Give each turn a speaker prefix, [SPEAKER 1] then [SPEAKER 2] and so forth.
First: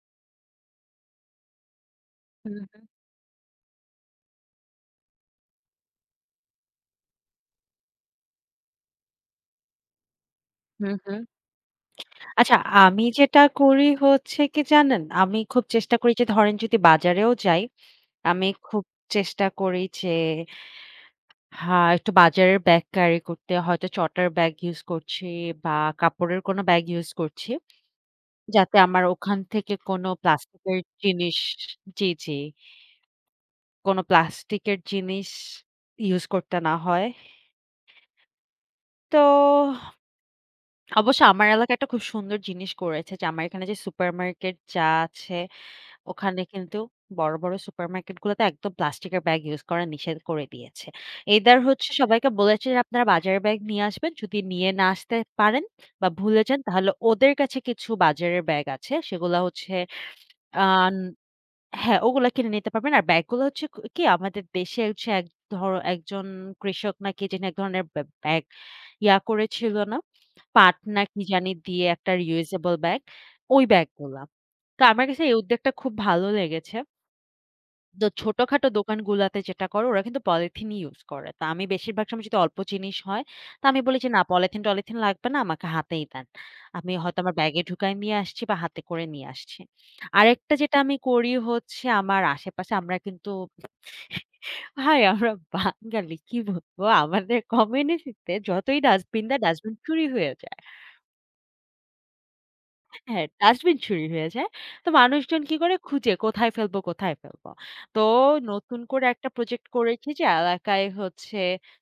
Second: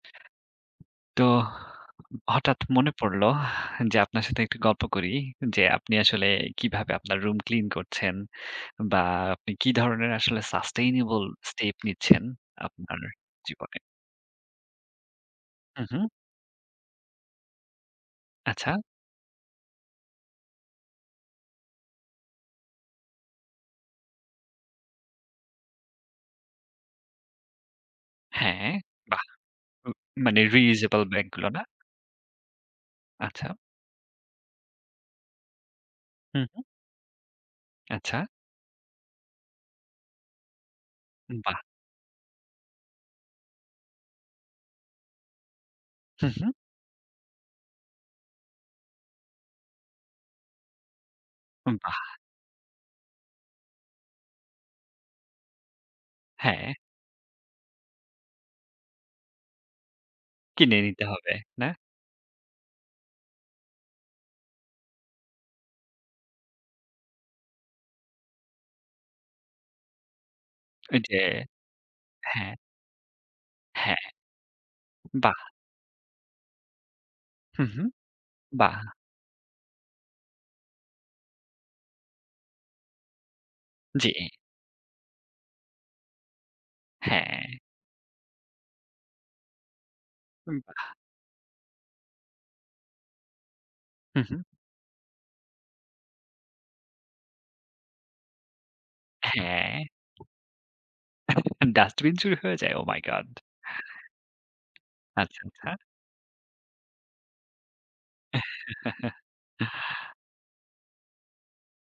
[SPEAKER 1] তো হঠাৎ
[SPEAKER 2] হুম।
[SPEAKER 1] মনে পড়ল, যে আপনার সাথে একটু গল্প করি যে, আপনি আসলে কিভাবে আপনার রুম clean করছেন? বা আপনি কি ধরনের আসলে
[SPEAKER 2] হুম, হুম।
[SPEAKER 1] sustainable step নিচ্ছেন
[SPEAKER 2] আচ্ছা,
[SPEAKER 1] আপনার
[SPEAKER 2] আমি যেটা
[SPEAKER 1] জীবনে?
[SPEAKER 2] করি হচ্ছে কি জানেন? আমি খুব
[SPEAKER 1] হুম,
[SPEAKER 2] চেষ্টা
[SPEAKER 1] হুম।
[SPEAKER 2] করি যে ধরেন যদি বাজারেও যাই, আমি
[SPEAKER 1] আচ্ছা।
[SPEAKER 2] খুব চেষ্টা করি যে হা একটু বাজারের ব্যাগ carry করতে, হয়তো চটার ব্যাগ use করছি বা কাপড়ের কোন bag use করছি।
[SPEAKER 1] হ্যাঁ।
[SPEAKER 2] যাতে আমার
[SPEAKER 1] বাহ!
[SPEAKER 2] ওখান থেকে কোন
[SPEAKER 1] মানে
[SPEAKER 2] প্লাস্টিকের
[SPEAKER 1] reusable ব্যাগ
[SPEAKER 2] জিনিস
[SPEAKER 1] গুলো, না?
[SPEAKER 2] জি, জি।
[SPEAKER 1] আচ্ছা।
[SPEAKER 2] কোন plastic জিনিস use
[SPEAKER 1] হুম,
[SPEAKER 2] করতে
[SPEAKER 1] হুম।
[SPEAKER 2] না হয়
[SPEAKER 1] আচ্ছা।
[SPEAKER 2] তোহ, অবশ্য আমার
[SPEAKER 1] বাহ!
[SPEAKER 2] এলাকায় একটা খুব সুন্দর জিনিস করেছে যে, আমার এখানে যে super market যা আছে।
[SPEAKER 1] হুম,
[SPEAKER 2] ওখানে
[SPEAKER 1] হুম।
[SPEAKER 2] কিন্তু বড়, বড় super market গুলোতে একদম plastic এর ব্যাগ use করার নিষেধ করে দিয়েছে। Either হচ্ছে
[SPEAKER 1] বাহ!
[SPEAKER 2] সবাইকে বলেছে যে, আপনারা বাজারের ব্যাগ নিয়ে আসবেন। যদি নিয়ে না আসতে পারেন বা ভুলে যান,
[SPEAKER 1] হ্যাঁ।
[SPEAKER 2] তাহলে ওদের কাছে কিছু বাজারের ব্যাগ আছে। সেগুলা হচ্ছে, আ
[SPEAKER 1] কিনে নিতে হবে, না?
[SPEAKER 2] হ্যাঁ, ওগুলো কিনে নিতে পারবেন। আর ব্যাগগুলো হচ্ছে কি? আমাদের দেশে হচ্ছে এক ধর একজন কৃষক নাকি যিনি এক ধরনের ব্যা ব্যাগ ইয়া করে ছিল না? পাট
[SPEAKER 1] এই
[SPEAKER 2] না
[SPEAKER 1] যে
[SPEAKER 2] কি জানি দিয়ে একটা
[SPEAKER 1] হ্যাঁ।
[SPEAKER 2] reusable bag? ওই ব্যাগ
[SPEAKER 1] হ্যাঁ।
[SPEAKER 2] গুলা। তো আমার কাছে এই
[SPEAKER 1] বাহ!
[SPEAKER 2] উদ্যোগটা খুব ভালো লেগেছে
[SPEAKER 1] হুম, হুম।
[SPEAKER 2] তো ছোটখাটো
[SPEAKER 1] বাহ!
[SPEAKER 2] দোকান গুলাতে যেটা করে, ওরা কিন্তু পলিথিনই ইউস করে। তো আমি বেশিরভাগ সময় যদি অল্প জিনিস হয়, তো আমি বলি
[SPEAKER 1] জি।
[SPEAKER 2] যে না, পলিথিন টলিথিন লাগবে না। আমাকে হাতেই দেন। আমি হয়তো আমার
[SPEAKER 1] হ্যাঁ।
[SPEAKER 2] ব্যাগে ঢুকায় নিয়ে আসছি বা হাতে করে নিয়ে আসছি। আরেকটা
[SPEAKER 1] উম বাহ!
[SPEAKER 2] যেটা আমি করি হচ্ছে, আমার আশেপাশে আমরা কিন্তু,
[SPEAKER 1] হুম, হুম।
[SPEAKER 2] ভাই আমরা বাঙালি কি বলবো? আমাদের কমিউনিটিতে যতই dustbin দেয়, dustbin
[SPEAKER 1] হ্যাঁ।
[SPEAKER 2] চুরি হয়ে যায়।
[SPEAKER 1] Dustbin চুরি হয়ে যায়? ওহ মাই গড!
[SPEAKER 2] হ্যাঁ, Dustbin চুরি হয়ে যায়। তো
[SPEAKER 1] আচ্ছা,
[SPEAKER 2] মানুষজন কি
[SPEAKER 1] আচ্ছা।
[SPEAKER 2] করে? খুঁজে কোথায় ফেলবো, কোথায় ফেলব? তো নতুন করে একটা project করেছি যে এলাকায় হচ্ছে